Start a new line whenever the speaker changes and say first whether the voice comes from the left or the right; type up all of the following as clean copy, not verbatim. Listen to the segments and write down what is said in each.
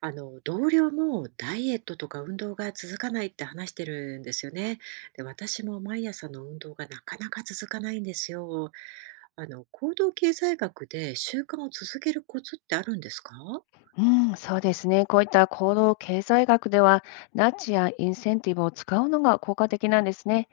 right: あの同僚もダイエットとか運動が続かないって話してるんですよね。で、私も毎朝の運動がなかなか続かないんですよ。あの行動経済学で習慣を続けるコツってあるんですか？
left: うん、そうですね。こういった行動経済学では、ナッジやインセンティブを使うのが効果的なんですね。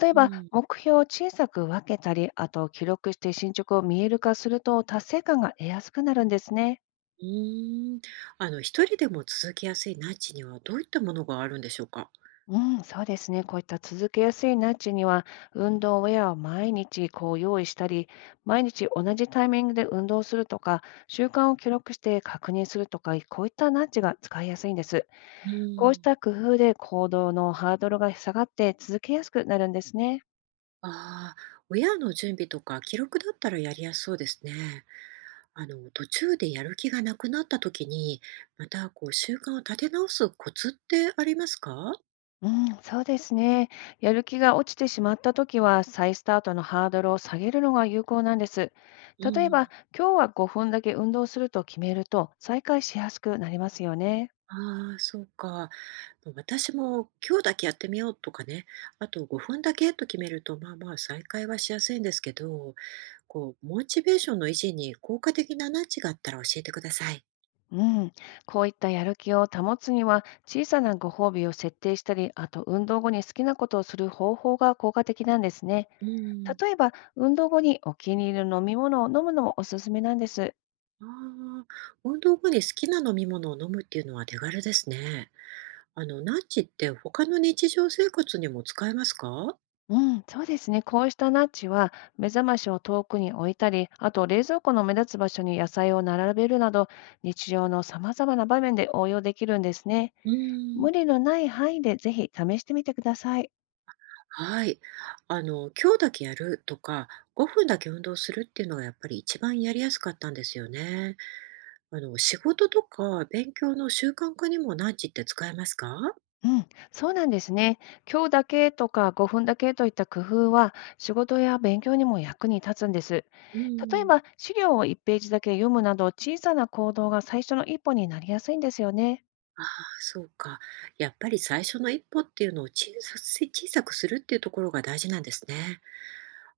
left: 例え
right: う
left: ば、
right: ん、
left: 目標を小さく分けたり、あと記録して進捗を見える化すると、達成感が得やすくなるんですね。
right: うーん。あの一人でも続けやすいナッジにはどういったものがあるんでしょうか？
left: うん、そうですね。こういった続けやすいナッジには、運動ウェアを毎日こう用意したり、毎日同じタイミングで運動するとか、習慣を記録して確認するとか、こういったナッジが使いやすいんです。
right: う
left: こうし
right: ん、
left: た工夫で行動のハードルが下がって続けやすくなるんですね。
right: ああ、親の準備とか記録だったらやりやすそうですね。あの、途中でやる気がなくなった時に、またこう習慣を立て直すコツってありますか？
left: うん、そうですね。やる気が落ちてしまったときは、再スタートのハードルを下げるのが有効なんです。
right: う
left: 例え
right: ん。
left: ば、今日は5分だけ運動すると決めると、再開しやすくなりますよね。
right: ああ、そうか。もう私も今日だけやってみようとかね、あと5分だけと決めると、まあまあ再開はしやすいんですけど、こう、モチベーションの維持に効果的な何チがあったら教えてください。
left: うん、こういったやる気を保つには、小さなご褒美を設定したり、あと運動後に好きなことをする方法が効果的なんですね。
right: うん。
left: 例えば、運動後にお気に入りの飲み物を飲むのもおすすめなんです。
right: ああ、運動後に好きな飲み物を飲むっていうのは手軽ですね。あの、ナッチって他の日常生活にも使えますか？
left: うん、そうですね。こうしたナッジは、目覚ましを遠くに置いたり、あと冷蔵庫の目立つ場所に野菜を並べるなど、日常の様々な場面で応用できるんですね。
right: うーん、
left: 無理のない範囲でぜひ試してみてください。
right: はい。あの、今日だけやるとか、5分だけ運動するっていうのがやっぱり一番やりやすかったんですよね。あの、仕事とか勉強の習慣化にもナ時って使えますか？
left: うん、そうなんですね。今日だけとか5分だけといった工夫は、仕事や勉強にも役に立つんです。
right: う
left: 例え
right: ん、
left: ば、資料を1ページだけ読むなど、小さな行動が最初の一歩になりやすいんですよね。
right: あ、そうか。やっぱり最初の一歩っていうのを小さくするっていうところが大事なんですね。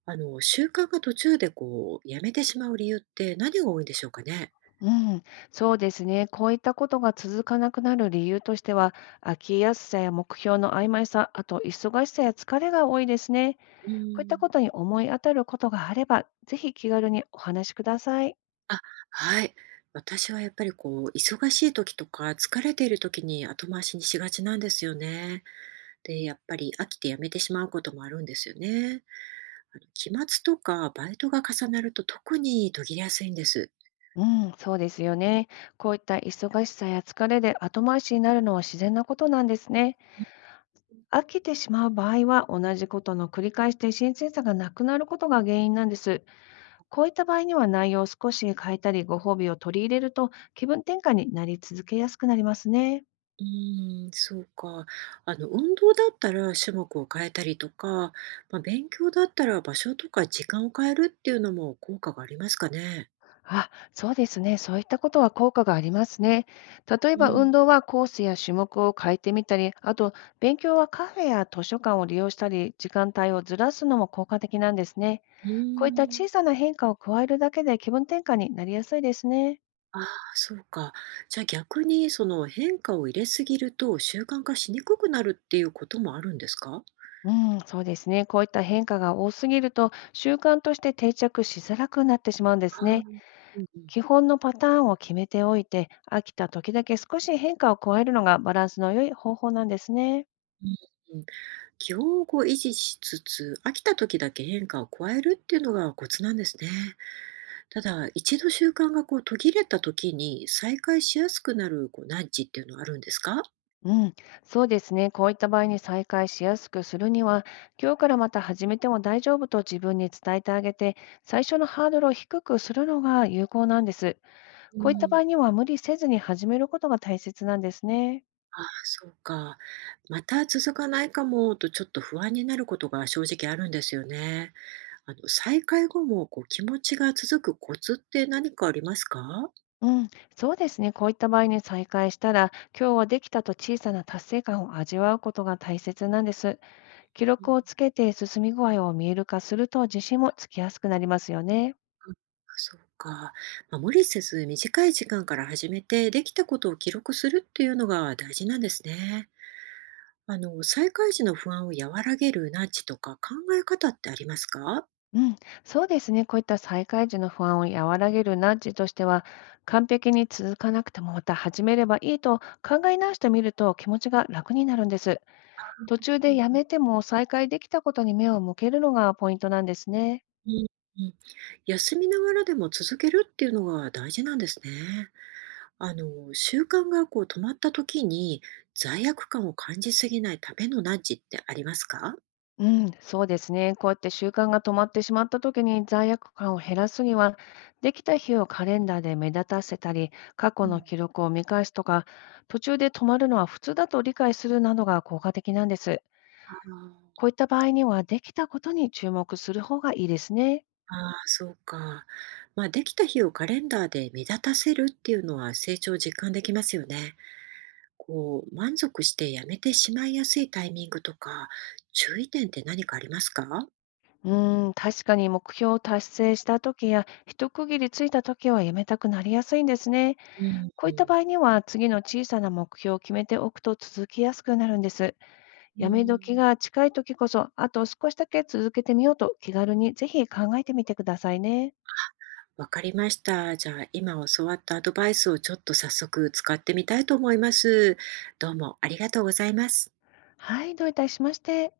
right: あの、習慣が途中でこうやめてしまう理由って何が多いんでしょうかね？
left: うん、そうですね。こういったことが続かなくなる理由としては、飽きやすさや目標の曖昧さ、あと忙しさや疲れが多いですね。
right: う
left: こういったこ
right: ん、
left: とに思い当たることがあれば、ぜひ気軽にお話しください。
right: あ、はい。私はやっぱりこう、忙しい時とか疲れている時に後回しにしがちなんですよね。で、やっぱり飽きてやめてしまうこともあるんですよね。あの、期末とかバイトが重なると特に途切れやすいんです。
left: うん、そうですよね。こういった忙しさや疲れで後回しになるのは自然なことなんですね。飽きてしまう場合は、同じことの繰り返しで新鮮さがなくなることが原因なんです。こういった場合には内容を少し変えたり、ご褒美を取り入れると気分転換になり続けやすくなりますね。
right: うーん、そうか。あの、運動だったら種目を変えたりとか、まあ、勉強だったら場所とか時間を変えるっていうのも効果がありますかね。
left: あ、そうですね。そういったことは効果がありますね。例え
right: う
left: ば運
right: ん。
left: 動はコースや種目を変えてみたり、あと勉強はカフェや図書館を利用したり、時間帯をずらすのも効果的なんですね。
right: うー
left: こういった小
right: ん。
left: さな変化を加えるだけで気分転換になりやすいですね。
right: ああ、そうか。じゃあ逆にその変化を入れすぎると習慣化しにくくなるっていうこともあるんですか？
left: うん、そうですね。こういった変化が多すぎると習慣として定着しづらくなってしまうんで
right: あ
left: す
right: あ、う
left: ね。
right: んうん。
left: 基本のパターンを決めておいて、飽きた時だけ少し変化を加えるのがバランスの良い方法なんですね。
right: うん。基本をこう維持しつつ、飽きた時だけ変化を加えるっていうのがコツなんですね。ただ、一度習慣がこう途切れた時に再開しやすくなるこうナッっていうのはあるんですか？
left: うん、そうですね。こういった場合に再開しやすくするには、今日からまた始めても大丈夫と自分に伝えてあげて、最初のハードルを低くするのが有効なんです。
right: う
left: こういった場
right: ん。
left: 合には無理せずに始めることが大切なんですね。
right: ああ、そうか。また続かないかもとちょっと不安になることが正直あるんですよね。あの、再開後もこう気持ちが続くコツって何かありますか？
left: うん、そうですね。こういった場合に再開したら、今日はできたと小さな達成感を味わうことが大切なんです。記
right: う
left: 録
right: ん。
left: をつけて進み具合を見える化すると自信もつきやすくなりますよね。
right: そうか。まあ、無理せず短い時間から始めて、できたことを記録するっていうのが大事なんですね。あの、再開時の不安を和らげるナッジとか考え方ってありますか？
left: うん、そうですね。こういった再開時の不安を和らげるナッジとしては、完璧に続かなくてもまた始めればいいと考え直してみると気持ちが楽になるんです。途中
right: う
left: で
right: ん
left: や
right: うん。
left: めても再開できたことに目を向けるのがポイントなんですね。
right: うん、うん。休みながらでも続けるっていうのが大事なんですね。あの、習慣がこう止まった時に罪悪感を感じすぎないためのナッジってありますか？
left: うん、そうですね。こうやって習慣が止まってしまった時に罪悪感を減らすには、できた日をカレンダーで目立たせたり、過
right: う
left: 去の
right: ん。
left: 記録を見返すとか、途中で止まるのは普通だと理解するなどが効果的なんです。
right: あ
left: こ
right: あ。
left: ういった場合には、できたことに注目する方がいいですね。
right: ああ、そうか。まあ、できた日をカレンダーで目立たせるっていうのは成長を実感できますよね。こう、満足してやめてしまいやすいタイミングとか、注意点って何かありますか？
left: うーん、確かに目標を達成した時や、一区切りついた時はやめたくなりやすいんですね。
right: うん、
left: こ
right: う
left: ういった場
right: ん。
left: 合には、次の小さな目標を決めておくと続きやすくなるんです。
right: う
left: やめ時
right: ん。
left: が近い時こそ、あと少しだけ続けてみようと気軽にぜひ考えてみてくださいね。
right: わかりました。じゃあ、今教わったアドバイスをちょっと早速使ってみたいと思います。どうもありがとうございます。
left: はい、どういたしまして。